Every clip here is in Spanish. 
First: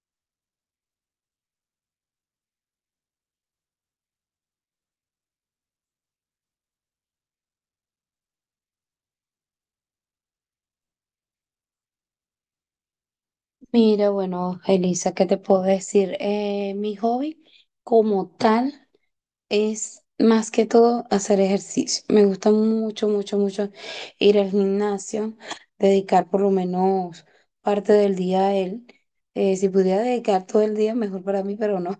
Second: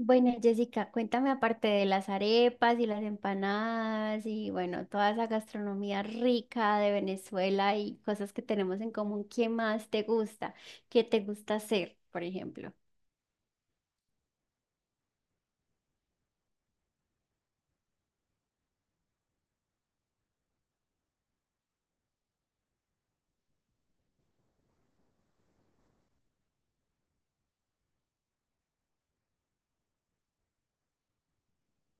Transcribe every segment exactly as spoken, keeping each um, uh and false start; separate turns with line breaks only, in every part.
Bueno, Jessica, cuéntame aparte de las arepas y las empanadas y bueno, toda esa gastronomía rica de Venezuela y cosas que tenemos en común, ¿qué más te gusta? ¿Qué te gusta hacer, por ejemplo?
Mira, bueno, Elisa, ¿qué te puedo decir? Eh, mi hobby como tal es más que todo hacer ejercicio. Me gusta mucho, mucho, mucho ir al gimnasio, dedicar por lo menos parte del día a él. Eh, si pudiera dedicar todo el día, mejor para mí, pero no.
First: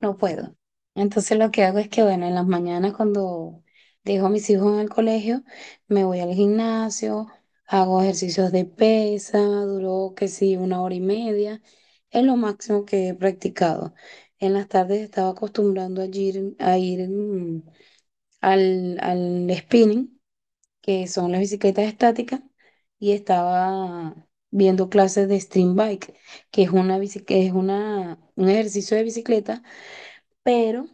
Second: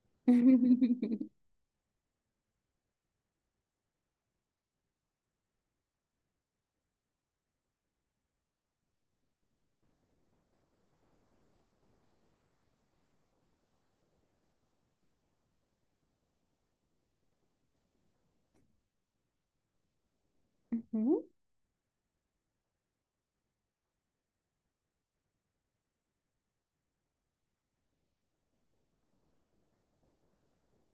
No puedo. Entonces lo que hago es que, bueno, en las mañanas cuando dejo a mis hijos en el colegio, me voy al gimnasio, hago ejercicios de pesa, duró que sí, una hora y media, es lo máximo que he practicado. En las tardes estaba acostumbrando a ir, a ir mm, al, al spinning, que
Ujú.
son las bicicletas estáticas, y estaba viendo clases de stream bike, que es una, bici- que es una, un ejercicio de bicicleta, pero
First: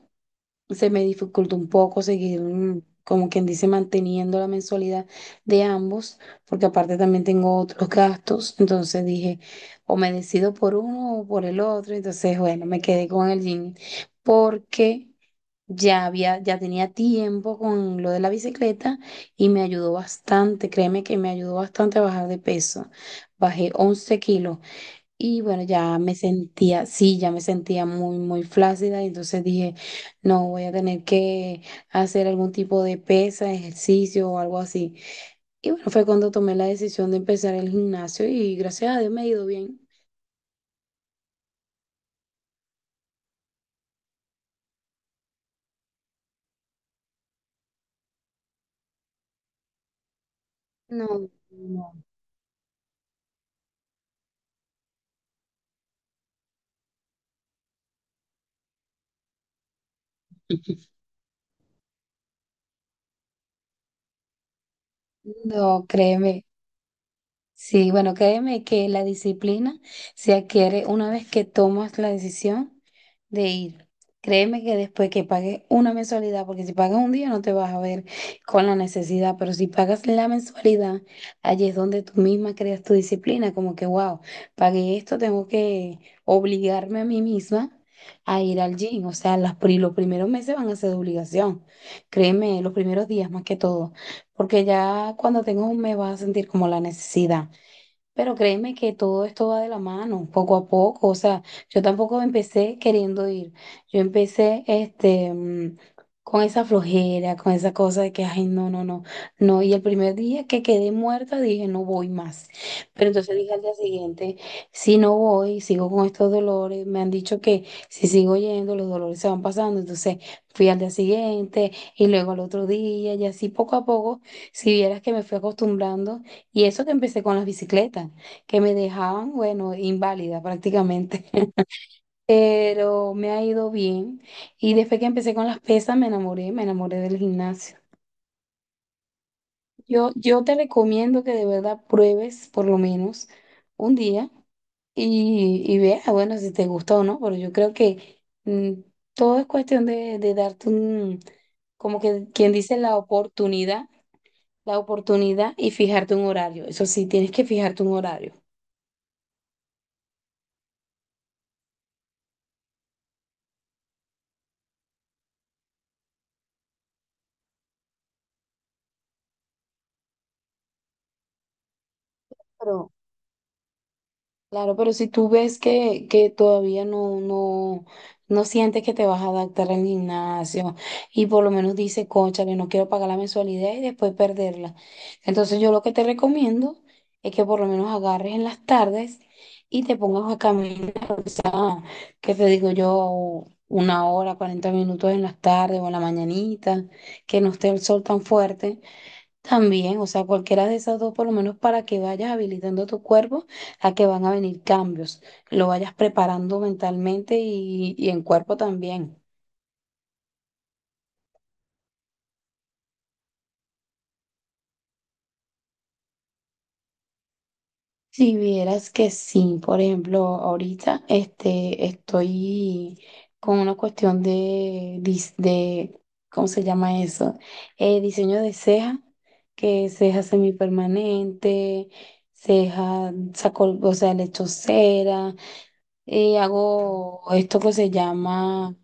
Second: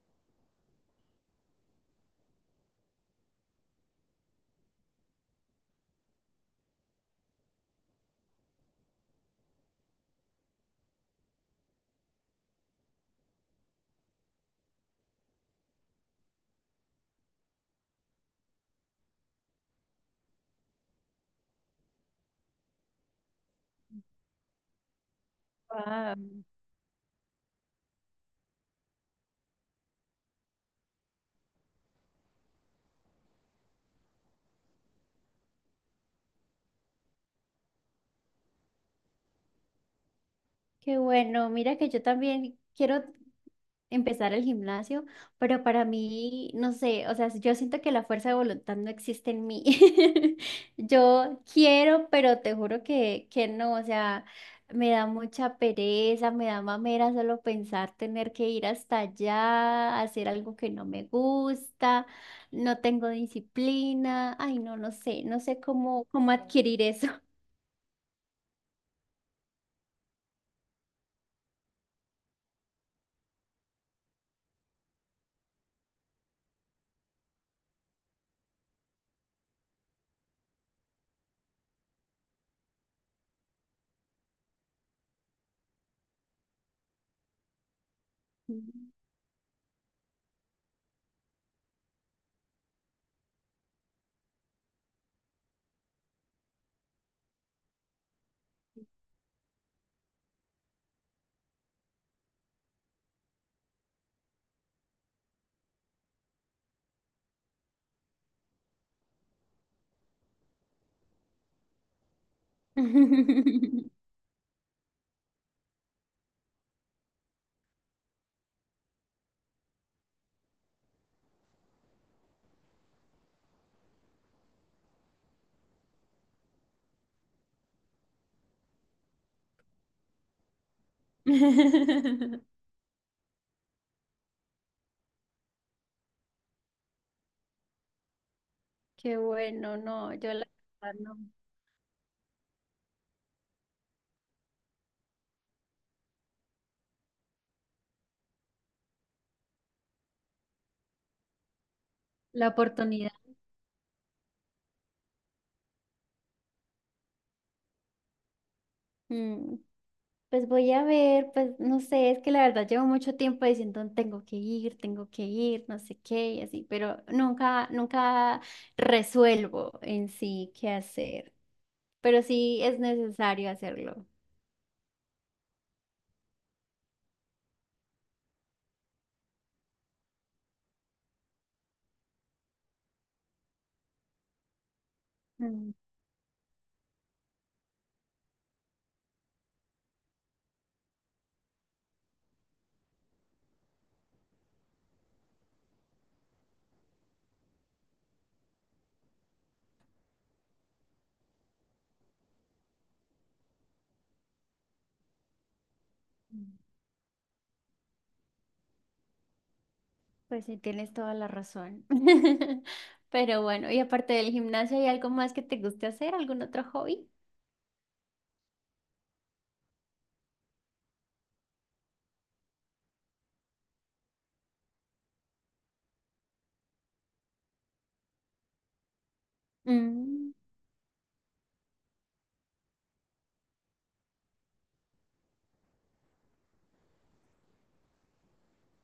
se me dificultó un poco seguir, mm, como quien dice, manteniendo la mensualidad de ambos, porque aparte también tengo otros gastos. Entonces dije, o me decido por uno o por el otro. Entonces bueno, me quedé con el gym porque ya había, ya tenía tiempo con lo de la bicicleta y me ayudó bastante, créeme que me ayudó bastante a bajar de peso. Bajé once kilos y bueno, ya me
Wow.
sentía, sí, ya me sentía muy, muy flácida, y entonces dije, no, voy a tener que hacer algún tipo de pesa, ejercicio o algo así. Y bueno, fue cuando tomé la decisión de empezar el gimnasio y gracias a Dios me ha ido bien.
Qué bueno, mira que yo también quiero empezar el gimnasio, pero para mí, no sé, o sea, yo siento que la fuerza de voluntad no existe en mí.
No,
Yo
no,
quiero, pero te juro que, que no, o sea, me da mucha pereza, me da mamera solo pensar tener que ir hasta allá, hacer algo que no me gusta, no tengo disciplina, ay, no, no sé, no sé
no,
cómo, cómo
créeme.
adquirir eso.
Sí, bueno, créeme que la disciplina se adquiere una vez que tomas la decisión de ir. Créeme que después que pagues una mensualidad, porque si pagas un día no te vas a ver con la necesidad, pero si pagas la mensualidad, allí es donde tú misma creas tu disciplina, como que, wow, pagué esto, tengo que obligarme a mí misma a ir al gym. O sea, las, pri- los primeros meses van a ser de obligación, créeme, los primeros días más que todo, porque ya cuando tengas un mes vas a sentir como la necesidad. Pero créeme que todo esto va de la mano, poco a poco. O sea, yo tampoco empecé queriendo ir. Yo empecé este, mm, con esa flojera, con esa cosa de que, ay, no, no, no, no. Y el primer día que quedé muerta dije, no voy más. Pero entonces dije al día siguiente, si no voy, sigo con estos dolores. Me han dicho que si sigo yendo, los dolores se van pasando. Entonces fui al día siguiente y luego al otro día y así poco a poco, si vieras que me fui acostumbrando. Y eso que empecé con las bicicletas, que me dejaban, bueno, inválida prácticamente. Pero me ha ido bien. Y después que empecé con las pesas, me enamoré, me enamoré del gimnasio.
Qué bueno,
Yo,
no, yo
yo
la
te
verdad no.
recomiendo que de verdad pruebes por lo menos un día y, y veas, bueno, si te gusta o no, pero yo creo que mm, todo es cuestión de, de darte un, como que
La
quien dice la
oportunidad.
oportunidad, la oportunidad, y fijarte un horario. Eso sí, tienes que fijarte un horario.
Mm, Pues voy a ver, pues no sé, es que la verdad llevo mucho tiempo diciendo tengo que ir, tengo que ir, no sé qué y así, pero nunca, nunca resuelvo en sí qué hacer, pero sí es
Pero
necesario hacerlo.
claro, pero si tú ves que, que todavía no, no, no sientes que te vas a adaptar al gimnasio y por lo menos dices, cónchale, no quiero pagar la mensualidad y después perderla. Entonces yo
Mm.
lo que te recomiendo es que por lo menos agarres en las tardes y te pongas a caminar, que te digo yo, una hora, cuarenta minutos en las tardes o en la mañanita, que no esté el sol tan fuerte también. O sea, cualquiera de esas dos, por lo menos para que vayas habilitando tu cuerpo a que van a venir cambios, lo vayas preparando mentalmente y, y en cuerpo también.
Pues sí, tienes toda la razón. Pero bueno, y aparte del gimnasio, ¿hay algo más que te guste hacer? ¿Algún otro hobby?
Si vieras que sí, por ejemplo, ahorita este, estoy con una cuestión de, dis- de ¿cómo se llama eso? Eh, diseño de ceja, que ceja
Mm.
semipermanente, ceja, saco, o sea, le echo cera. Eh, hago esto que se llama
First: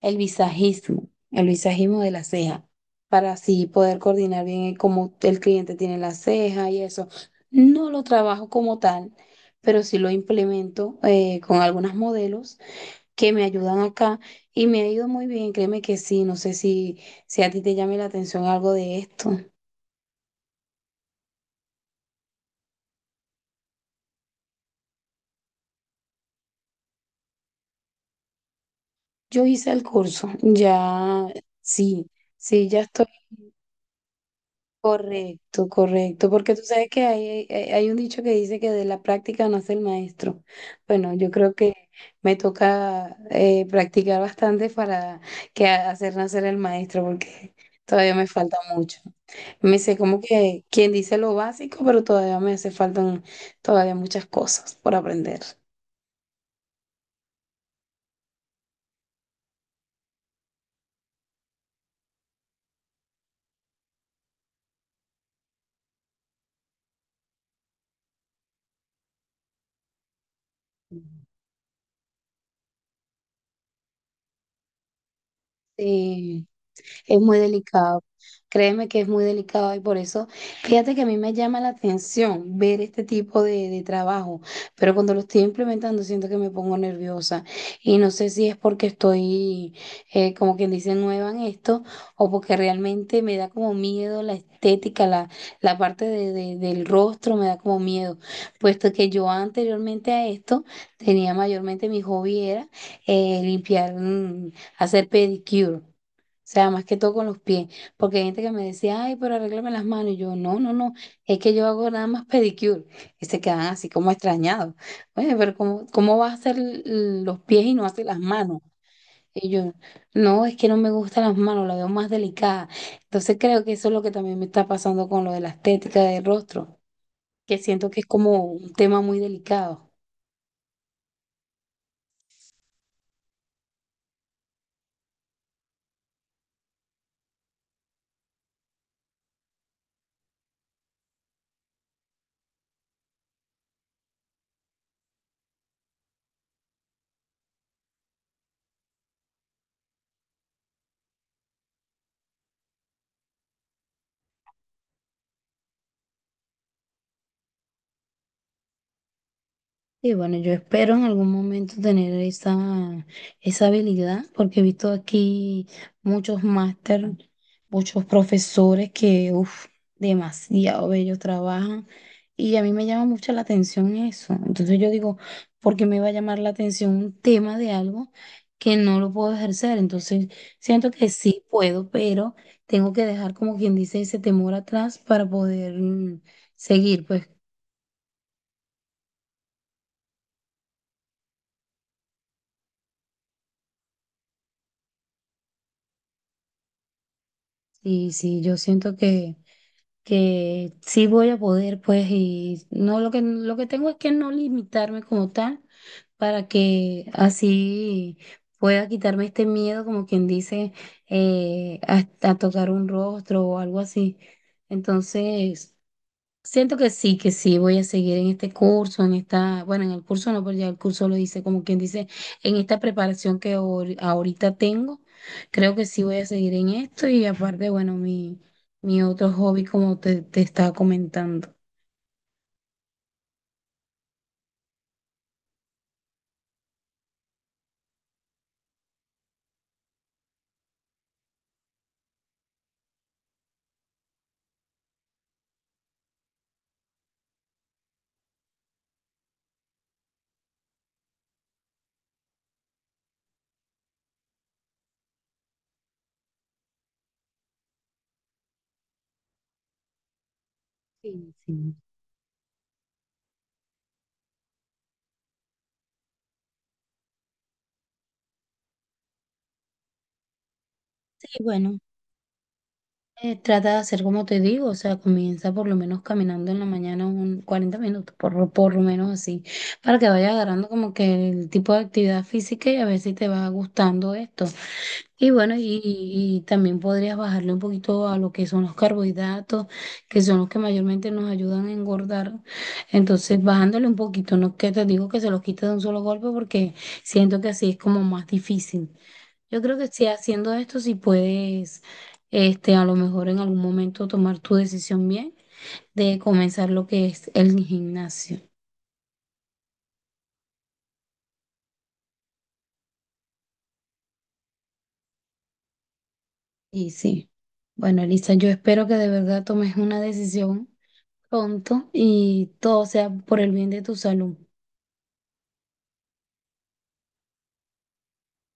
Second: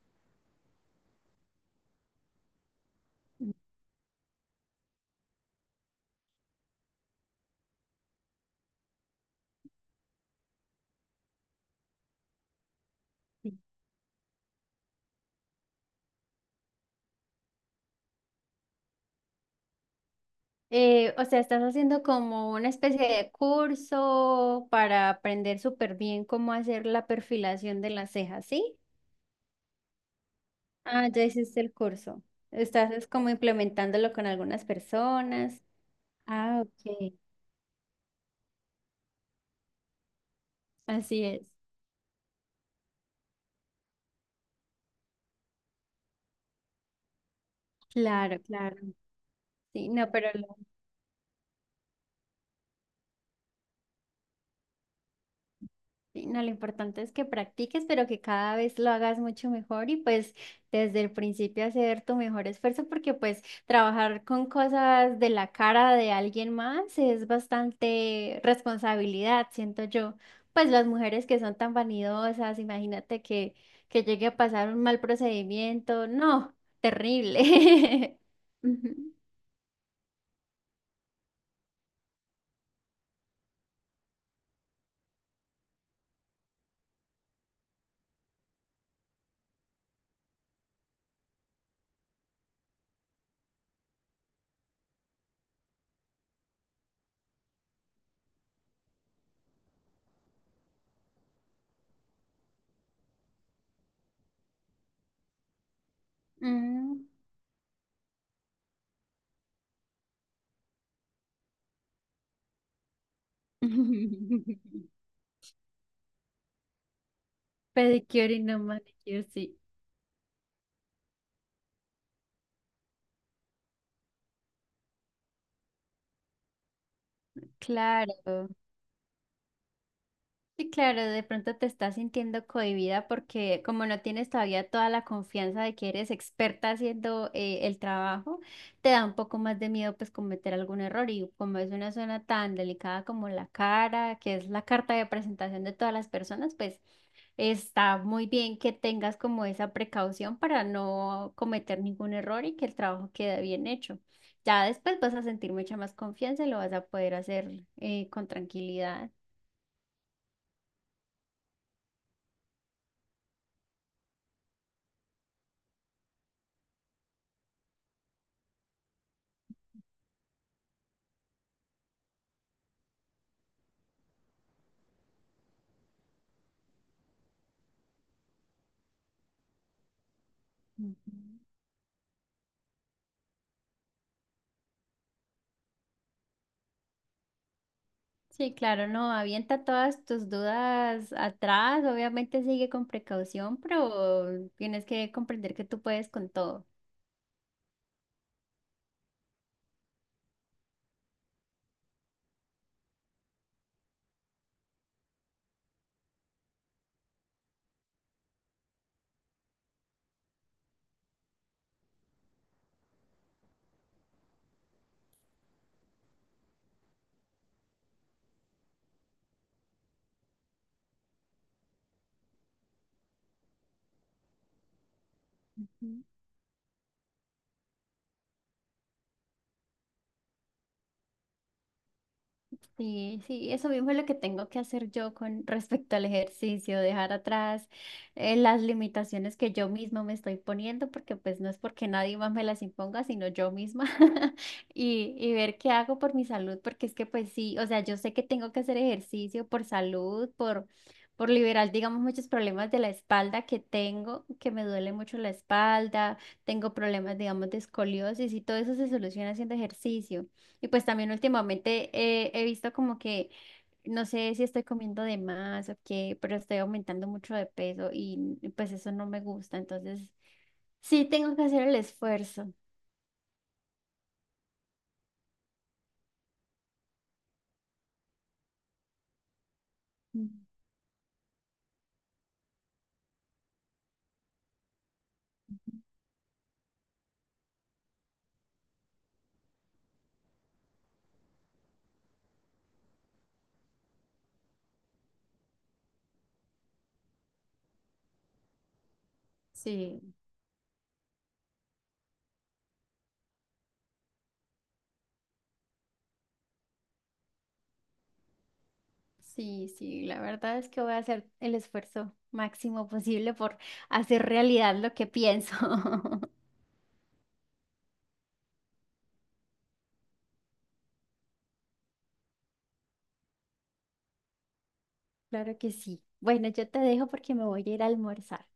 el visajismo, el visajismo de la ceja, para así poder coordinar bien el cómo el cliente tiene la ceja y eso. No lo trabajo como tal, pero sí lo implemento eh, con algunos modelos que me ayudan acá y me ha ido muy bien, créeme que sí. No sé si, si a ti te llame la atención algo de esto.
Eh, o sea, estás haciendo como una especie de curso para aprender súper bien cómo hacer la perfilación de las cejas, ¿sí?
Yo hice el curso,
Ah, ya
ya
hiciste el
sí,
curso.
sí, ya
Estás
estoy.
es como implementándolo con algunas personas.
Correcto, correcto, porque tú
Ah,
sabes que
ok.
hay, hay hay un dicho que dice que de la práctica nace el maestro. Bueno,
Así
yo
es.
creo que me toca eh, practicar bastante para que ha- hacer nacer el maestro, porque todavía me
Claro,
falta
claro.
mucho. Me
Sí,
sé
no,
como
pero
que quien dice lo básico, pero todavía me hace faltan todavía muchas cosas por aprender.
sí, no, lo importante es que practiques, pero que cada vez lo hagas mucho mejor y pues desde el principio hacer tu mejor esfuerzo porque pues trabajar con cosas de la cara de alguien más es bastante responsabilidad, siento yo. Pues las mujeres que son tan vanidosas, imagínate que, que llegue a pasar un mal procedimiento,
Sí,
no,
es muy delicado.
terrible.
Créeme que es
Ujú.
muy delicado y por eso, fíjate que a mí me llama la atención ver este tipo de, de trabajo, pero cuando lo estoy implementando siento que me pongo nerviosa y no sé si es porque estoy, eh, como quien dice, nueva en esto, o porque realmente me da como miedo la estética, la, la parte de- de- del rostro me da como miedo, puesto que yo anteriormente a esto tenía mayormente mi hobby era eh, limpiar, mm, hacer pedicure. O sea, más que
Mm.
todo con los pies, porque hay gente que me decía, ay, pero arréglame las manos. Y yo, no, no, no, es que yo hago nada más pedicure. Y se quedan así como extrañados. Oye, pero ¿cómo, cómo vas a hacer l- los pies y no haces las
Pedicure y no
manos?
manicure,
Y
sí,
yo, no, es que no me gustan las manos, la veo más delicada. Entonces creo que eso es lo que también me está pasando con lo de la estética del rostro, que siento que es como
claro.
un tema muy delicado.
Sí, claro, de pronto te estás sintiendo cohibida porque como no tienes todavía toda la confianza de que eres experta haciendo eh, el trabajo, te da un poco más de miedo pues cometer algún error y como es una zona tan delicada como la cara, que es la carta de presentación de todas las personas, pues está muy bien que tengas como esa precaución para no cometer ningún error y que el trabajo quede bien hecho. Ya después vas a sentir mucha más confianza y lo vas a poder hacer eh, con tranquilidad.
Y bueno, yo espero en algún momento tener esa, esa habilidad, porque he visto aquí muchos máster, muchos profesores que, uff, demasiado bellos trabajan. Y a mí me llama mucho la atención eso. Entonces yo digo, ¿por qué me va a llamar la atención un tema de algo que no lo puedo ejercer? Entonces siento que
Ujú.
sí puedo, pero tengo que dejar como quien dice ese temor atrás para poder mm, seguir. Pues,
Sí, claro, no, avienta todas tus dudas atrás, obviamente sigue con precaución, pero tienes que comprender que tú puedes con todo.
y sí, yo siento que que sí voy a poder, pues, y no, lo que lo que tengo es que no limitarme como tal, para que así pueda quitarme este miedo, como quien dice, eh, a, a tocar un rostro o algo así. Entonces, siento que sí, que sí, voy a seguir en este curso, en esta, bueno, en el curso no, pero ya el curso lo dice, como quien dice, en esta preparación que ahori- ahorita tengo, creo que sí voy a seguir en esto. Y aparte, bueno, mi, mi otro hobby, como te, te estaba comentando.
Sí, sí, eso mismo es lo que tengo que hacer yo con respecto al ejercicio, dejar atrás eh, las limitaciones que yo misma me estoy poniendo, porque pues no es porque nadie más me las imponga, sino yo misma, y, y ver qué hago por mi salud, porque es que pues sí, o sea, yo sé que tengo que hacer ejercicio por salud, por, por liberar, digamos, muchos problemas de la espalda que tengo, que me duele mucho la espalda, tengo problemas, digamos, de escoliosis y todo eso se soluciona haciendo ejercicio. Y pues también
Sí, sí.
últimamente eh, he visto como que, no sé si estoy comiendo de más o qué, pero estoy aumentando mucho de peso y y pues eso no me gusta. Entonces, sí tengo
Sí,
que hacer el
bueno.
esfuerzo.
Eh, trata de hacer como te digo, o sea, comienza por lo menos caminando en la mañana un cuarenta minutos, por, lo- por lo menos así, para que vaya
Mm.
agarrando como que el tipo de actividad física y a ver si te va gustando esto. Y bueno, y, y también podrías bajarle un poquito a lo que son los carbohidratos, que son los que mayormente nos ayudan a engordar. Entonces, bajándole un poquito, no es que te digo que se los quites de un solo golpe, porque siento que así es como más difícil. Yo creo que si
Sí,
haciendo esto, si puedes este, a lo mejor en algún momento tomar tu decisión bien de comenzar lo que es el gimnasio.
sí, sí. La verdad es que voy a hacer el esfuerzo máximo posible por hacer realidad lo que pienso.
Y sí, bueno, Elisa, yo espero que de verdad tomes una decisión pronto y todo sea por el bien de tu salud.
Claro que sí. Bueno, yo te dejo porque me voy a ir a almorzar.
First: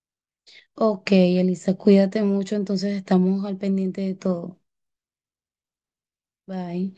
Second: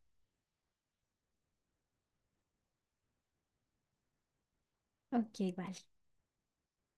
Ok, Elisa, cuídate mucho, entonces estamos al pendiente de todo.
Ok, vale.
Bye.